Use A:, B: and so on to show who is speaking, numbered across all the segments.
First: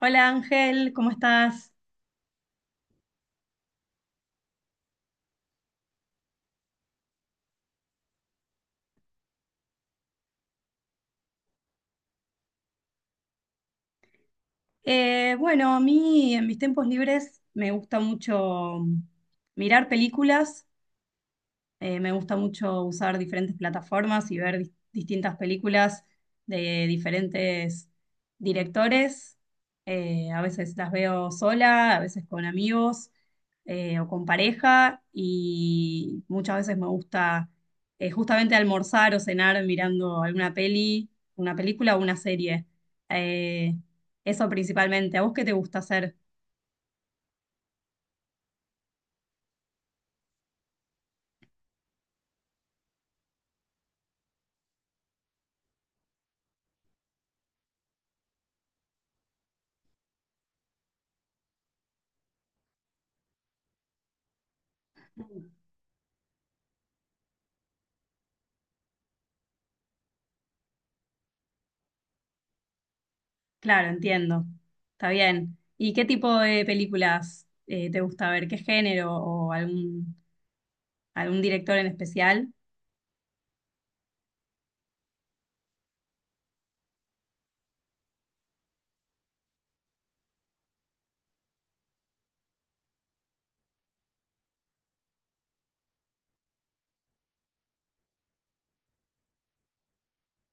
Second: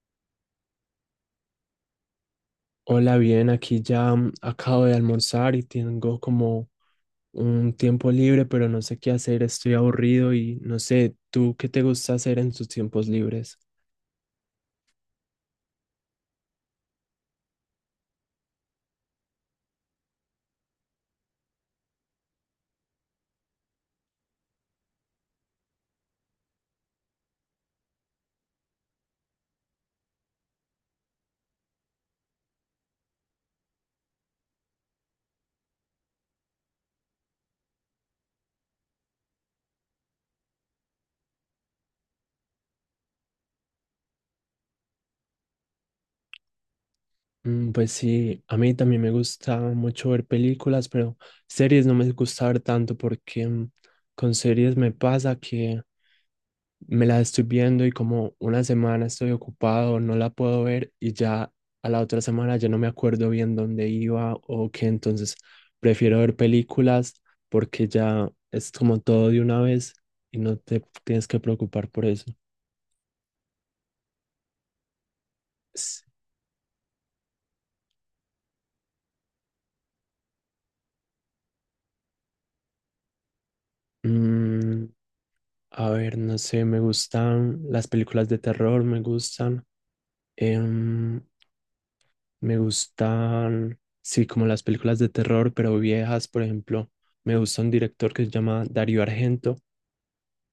A: Hola Ángel, ¿cómo estás?
B: Hola, bien, aquí ya acabo de almorzar y tengo como un tiempo libre, pero no sé qué hacer, estoy aburrido y no sé, ¿tú qué te gusta hacer en tus tiempos libres?
A: Bueno, a mí en mis tiempos libres me gusta mucho mirar películas. Me gusta mucho usar diferentes plataformas y ver distintas películas de diferentes directores. A veces las veo sola, a veces con amigos, o con pareja, y muchas veces me gusta justamente almorzar o cenar mirando alguna peli, una película o una serie. Eh, eso principalmente. ¿A vos qué te gusta hacer?
B: Pues sí, a mí también me gusta mucho ver películas, pero series no me gusta ver tanto porque con series me pasa que me la estoy viendo y como una semana estoy ocupado, no la puedo ver y ya a la otra semana ya no me acuerdo bien dónde iba o qué, entonces prefiero ver películas porque ya es como todo de una vez y no te tienes que preocupar por eso.
A: Claro, entiendo. Está bien. ¿Y qué
B: S-
A: tipo de películas, te gusta ver? ¿Qué género o algún director en especial?
B: mm, a ver, no sé, me gustan las películas de terror, me gustan. Em, Me gustan, sí, como las películas de terror, pero viejas, por ejemplo. Me gusta un director que se llama Dario Argento.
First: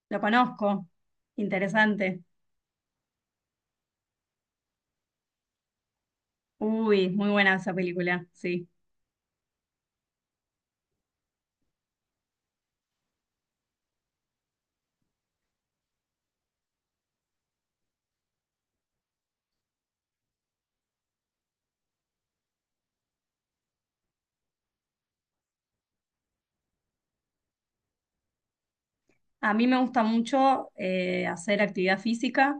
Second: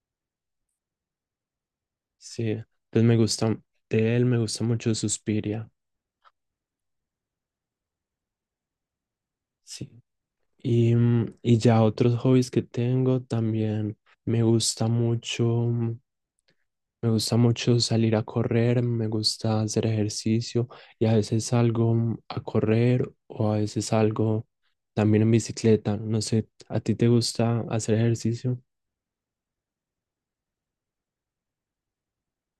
A: Lo conozco. Interesante.
B: Sí, entonces me gusta, de él me gusta mucho Suspiria.
A: Uy, muy buena esa película, sí.
B: Sí. Y ya otros hobbies que tengo también. Me gusta mucho, mm, me gusta mucho salir a correr, me gusta hacer ejercicio y a veces salgo a correr o a veces salgo también en bicicleta. No sé, ¿a ti te gusta hacer ejercicio?
A: A mí me gusta mucho hacer actividad física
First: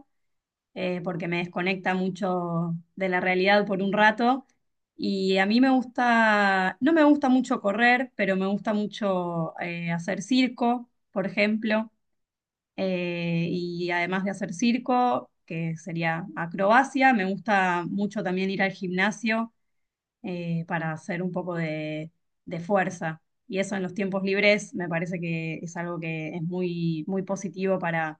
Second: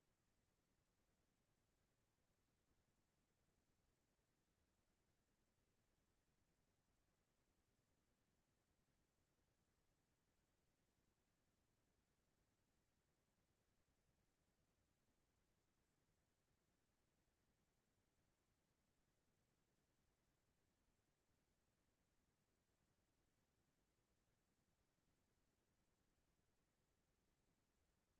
A: eh, porque me desconecta mucho de la realidad por un rato. Y a mí me gusta, no me gusta mucho correr, pero me gusta mucho hacer circo, por ejemplo. Y además de hacer circo, que sería acrobacia, me gusta mucho también ir al gimnasio para hacer un poco de fuerza. Y eso en los tiempos libres me parece que es algo que es muy, muy positivo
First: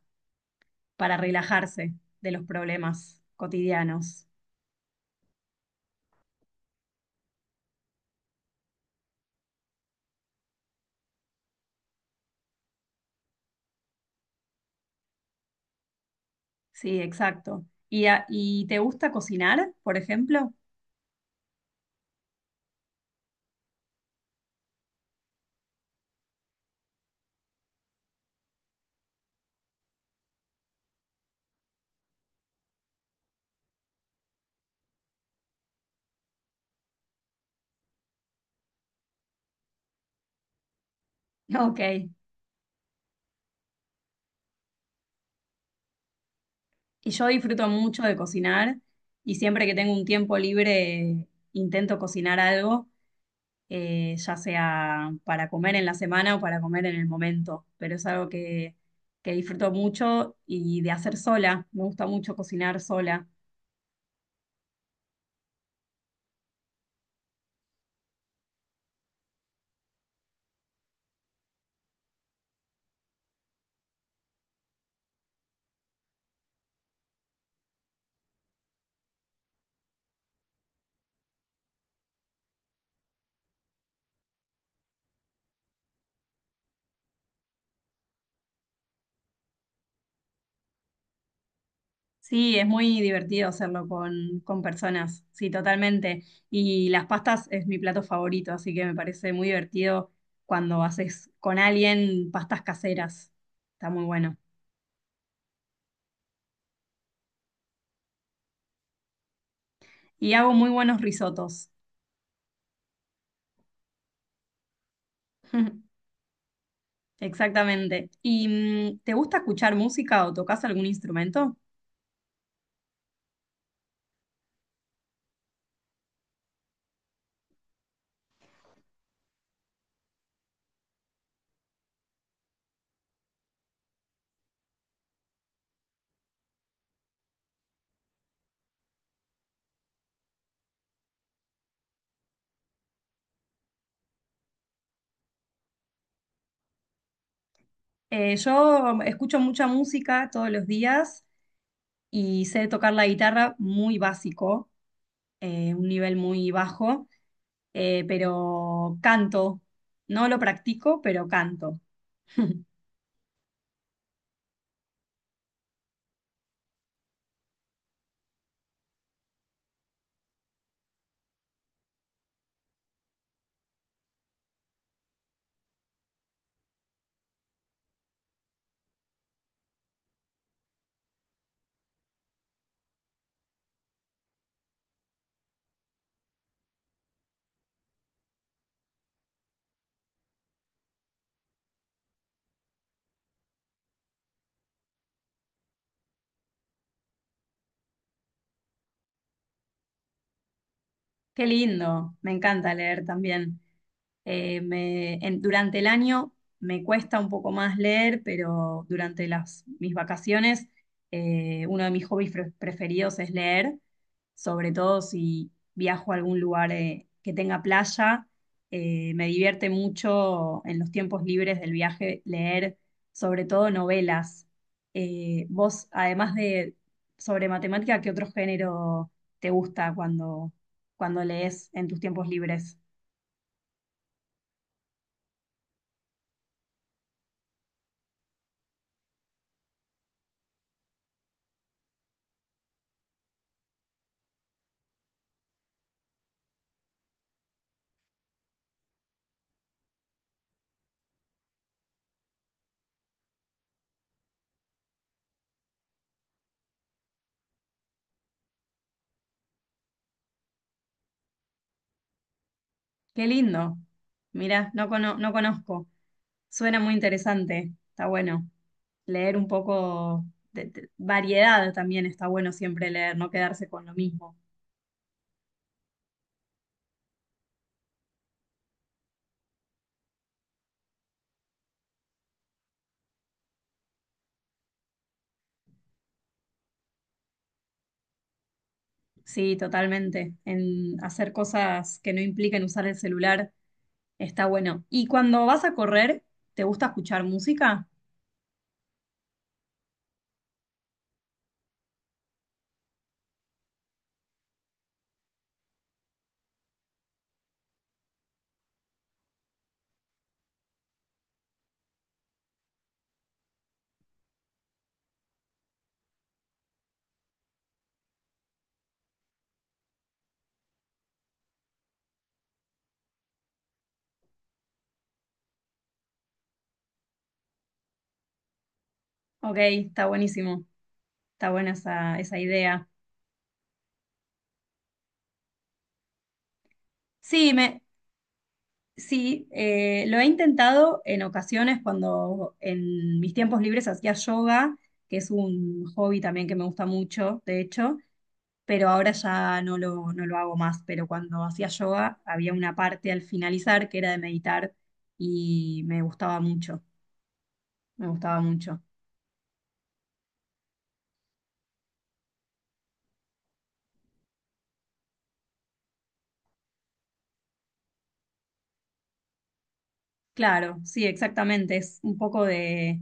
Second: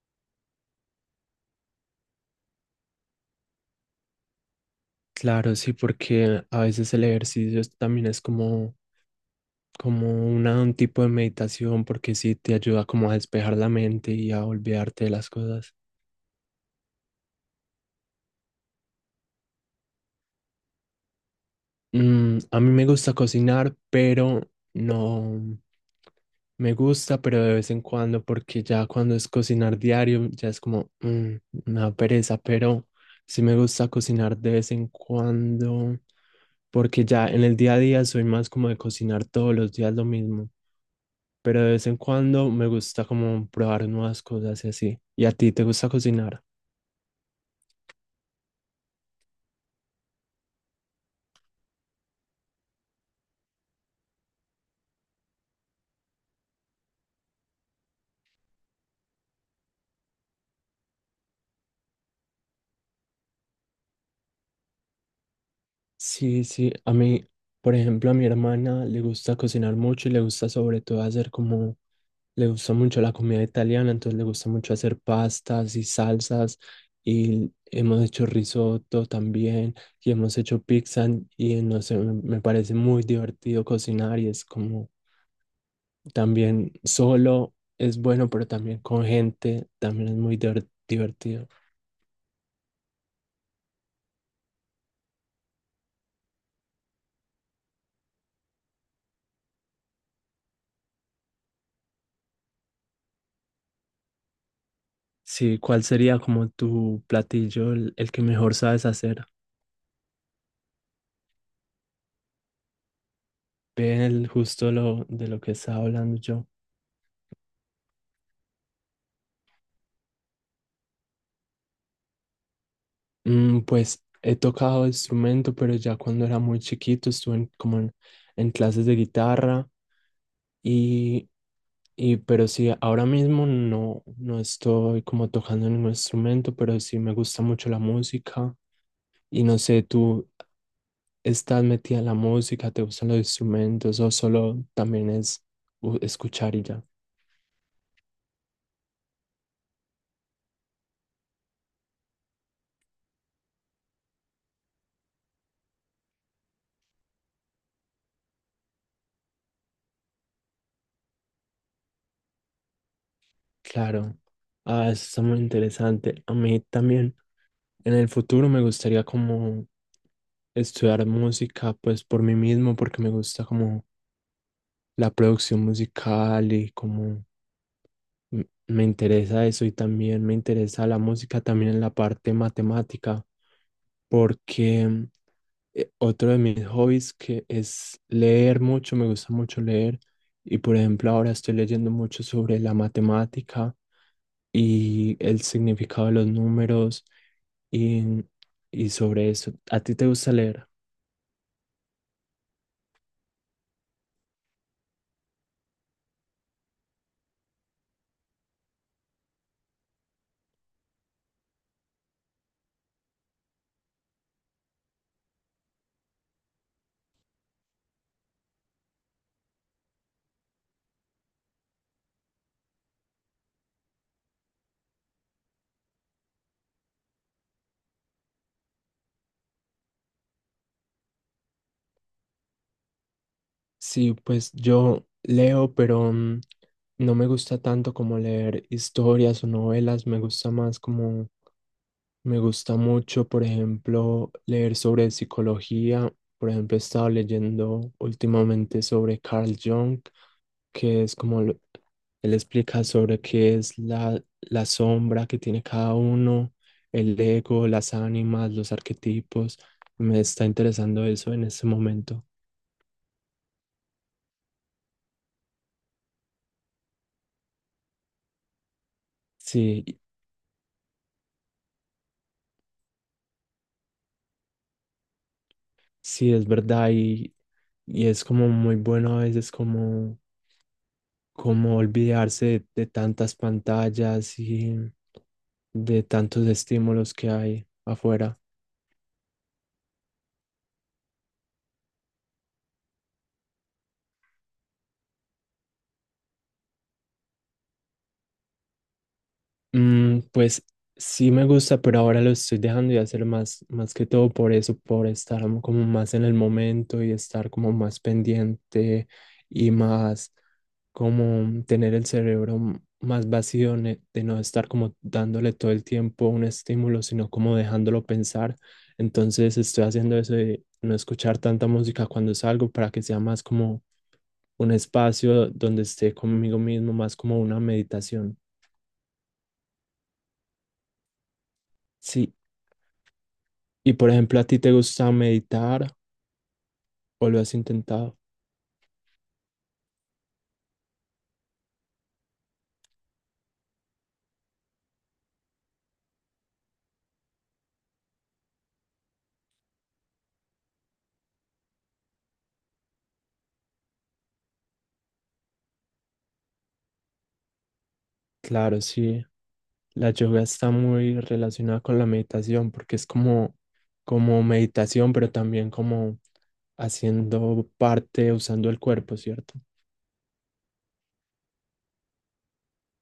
A: para relajarse de los problemas cotidianos.
B: Claro, sí, porque a veces el ejercicio también es como, como un tipo de meditación, porque sí te ayuda como a despejar la mente y a olvidarte de las cosas.
A: Sí, exacto. ¿Y, y te gusta cocinar, por ejemplo?
B: Mm, a mí me gusta cocinar, pero no me gusta, pero de vez en cuando, porque ya cuando es cocinar diario, ya es como me da pereza, pero sí me gusta cocinar de vez en cuando, porque ya en el día a día soy más como de cocinar todos los días lo mismo. Pero de
A: Ok.
B: vez en cuando me gusta como probar nuevas cosas y así. ¿Y a ti te gusta cocinar?
A: Y yo disfruto mucho de cocinar, y siempre que tengo un tiempo libre intento cocinar algo, ya sea para comer en la semana o para comer en el momento, pero es algo que disfruto mucho, y de hacer sola, me gusta mucho cocinar sola.
B: Sí, sí, a mí, por ejemplo, a mi hermana le gusta cocinar mucho y le gusta sobre todo hacer como, le gusta mucho la comida italiana, entonces le gusta mucho hacer pastas y salsas y hemos hecho risotto también y hemos hecho pizza y no sé, me parece muy divertido cocinar y es como también solo es bueno, pero también con gente también es muy divertido.
A: Sí, es muy divertido hacerlo con personas, sí, totalmente. Y las pastas es mi plato favorito, así que me parece muy divertido cuando haces con alguien pastas caseras, está muy bueno.
B: Sí, ¿cuál sería como tu platillo, el que mejor sabes hacer?
A: Y hago muy buenos risotos.
B: Ve el justo lo de lo que estaba hablando yo.
A: Exactamente. ¿Y te gusta escuchar música o tocas algún instrumento?
B: Mm, pues he tocado instrumento, pero ya cuando era muy chiquito estuve como en clases de guitarra y, pero sí, ahora mismo no estoy como tocando ningún instrumento, pero sí me gusta mucho la música y no sé, ¿tú estás metida en la música, te gustan los instrumentos o solo también es escuchar y ya?
A: Yo escucho mucha música todos los días y sé tocar la guitarra muy básico, un nivel muy bajo, pero canto. No lo practico, pero canto.
B: Claro, ah, eso está muy interesante. A mí también en el futuro me gustaría como estudiar música pues por mí mismo porque me gusta como la producción musical y como me interesa eso y también me interesa la música también en la parte matemática porque otro de mis hobbies que es leer mucho, me gusta mucho leer y por ejemplo ahora estoy leyendo mucho sobre la matemática y el significado de los números y, y sobre eso. ¿A ti te gusta leer?
A: Qué lindo, me encanta leer también. Durante el año me cuesta un poco más leer, pero durante las, mis vacaciones, uno de mis hobbies preferidos es leer, sobre todo si viajo a algún lugar que tenga playa. Me divierte mucho en los tiempos libres del viaje leer, sobre todo novelas. Vos, además de sobre matemática, ¿qué otro género te gusta cuando, cuando lees en tus tiempos libres?
B: Sí, pues yo leo, pero no me gusta tanto como leer historias o novelas, me gusta más como me gusta mucho, por ejemplo, leer sobre psicología. Por ejemplo, he estado leyendo últimamente sobre Carl Jung, que es como él explica sobre qué es la sombra que tiene cada uno, el ego, las ánimas, los arquetipos. Me está interesando eso en este momento.
A: Qué lindo. Mirá, no, no conozco. Suena muy interesante. Está bueno. Leer un
B: Sí,
A: poco de, variedad también está bueno, siempre leer, no quedarse con lo mismo.
B: sí, es verdad y es como muy bueno a veces como, como olvidarse de tantas pantallas y de tantos estímulos que hay afuera.
A: Sí, totalmente. En hacer cosas que no impliquen usar el celular está bueno. ¿Y cuando vas a correr, te gusta escuchar música?
B: Pues sí me gusta, pero ahora lo estoy dejando de hacer más, más que todo por eso, por estar como más en el momento y estar como más pendiente y más como tener el cerebro más vacío de no estar como dándole todo el tiempo un estímulo, sino como dejándolo pensar. Entonces estoy haciendo eso de no escuchar tanta música cuando salgo para que sea más como un espacio donde esté conmigo mismo, más como una meditación.
A: Ok, está buenísimo. Está buena esa,
B: Sí.
A: esa idea.
B: Y por ejemplo, ¿a ti te gusta meditar o lo
A: Sí,
B: has
A: me,
B: intentado?
A: sí, lo he intentado en ocasiones cuando en mis tiempos libres hacía yoga, que es un hobby también que me gusta mucho, de hecho, pero ahora ya no lo, no lo hago más. Pero cuando hacía yoga había una parte al finalizar que era de meditar, y me gustaba mucho, me gustaba mucho.
B: Claro, sí. La yoga está muy relacionada con la meditación porque es como, como meditación, pero también como haciendo parte, usando el cuerpo, ¿cierto?
A: Claro, sí, exactamente, es un poco de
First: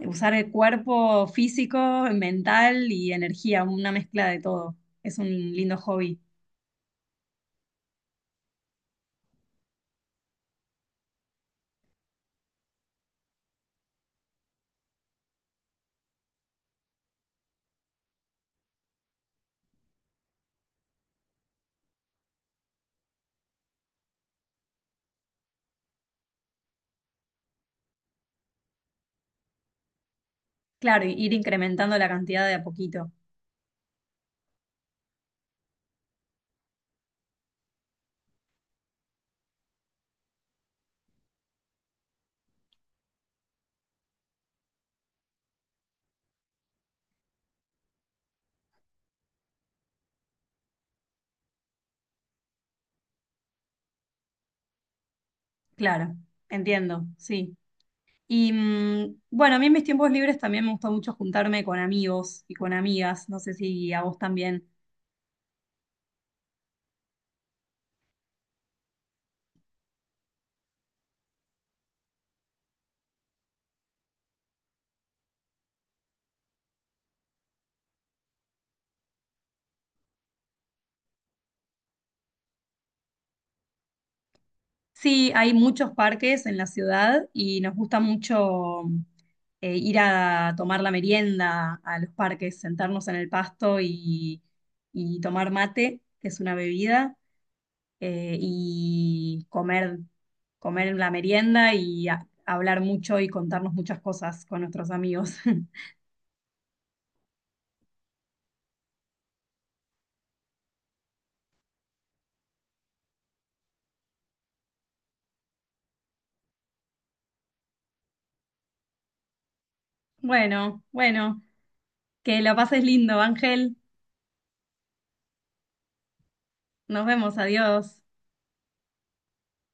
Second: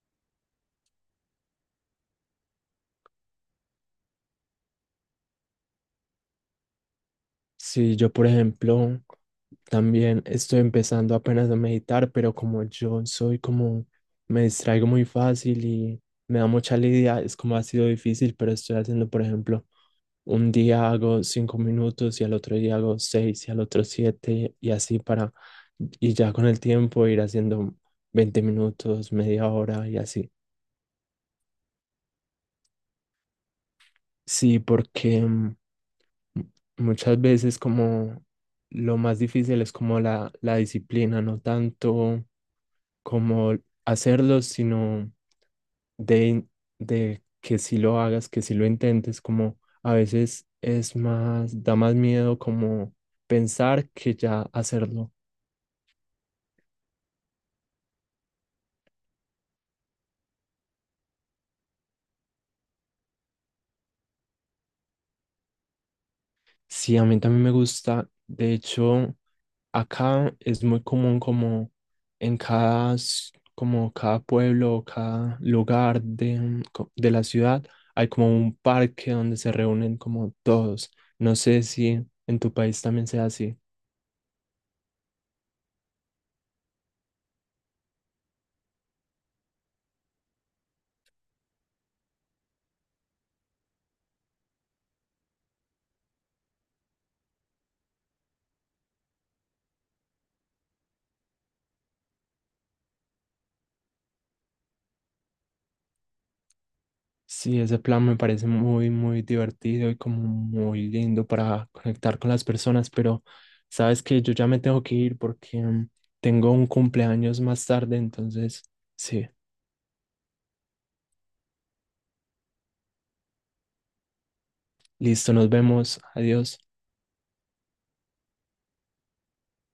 A: usar el cuerpo físico, mental y energía, una mezcla de todo. Es un lindo hobby.
B: Sí, yo, por ejemplo, también estoy empezando apenas a meditar, pero como yo soy como, me distraigo muy fácil y me da mucha lidia, es como ha sido difícil, pero estoy haciendo, por ejemplo, un día hago 5 minutos y al otro día hago seis y al otro siete y así para, y ya con el tiempo ir haciendo 20 minutos, media hora y así.
A: Claro, y ir incrementando la cantidad de a poquito.
B: Sí, porque muchas veces como lo más difícil es como la disciplina, no tanto como hacerlo, sino de, de que si lo hagas, que si lo intentes, como a veces es más, da más miedo como pensar que ya hacerlo.
A: Claro, entiendo, sí. Y a mí en mis tiempos libres también me gusta mucho juntarme con amigos y con amigas, no sé si a vos también.
B: Sí, a mí también me gusta. De hecho, acá es muy común como en cada, como cada pueblo o cada lugar de de la ciudad, hay como un parque donde se reúnen como todos. No sé si en tu país también sea así.
A: Sí, hay muchos parques en la ciudad y nos gusta mucho ir a tomar la merienda a los parques, sentarnos en el pasto y tomar mate, que es una bebida. Y comer, comer en la merienda y hablar mucho y contarnos muchas cosas con nuestros amigos.
B: Sí, ese plan me parece muy, muy divertido y como muy lindo para conectar con las personas, pero sabes que yo ya me tengo que ir porque tengo un cumpleaños más tarde, entonces, sí,
A: Bueno, que lo pases lindo, Ángel.
B: listo, nos vemos, adiós.
A: Nos vemos, adiós.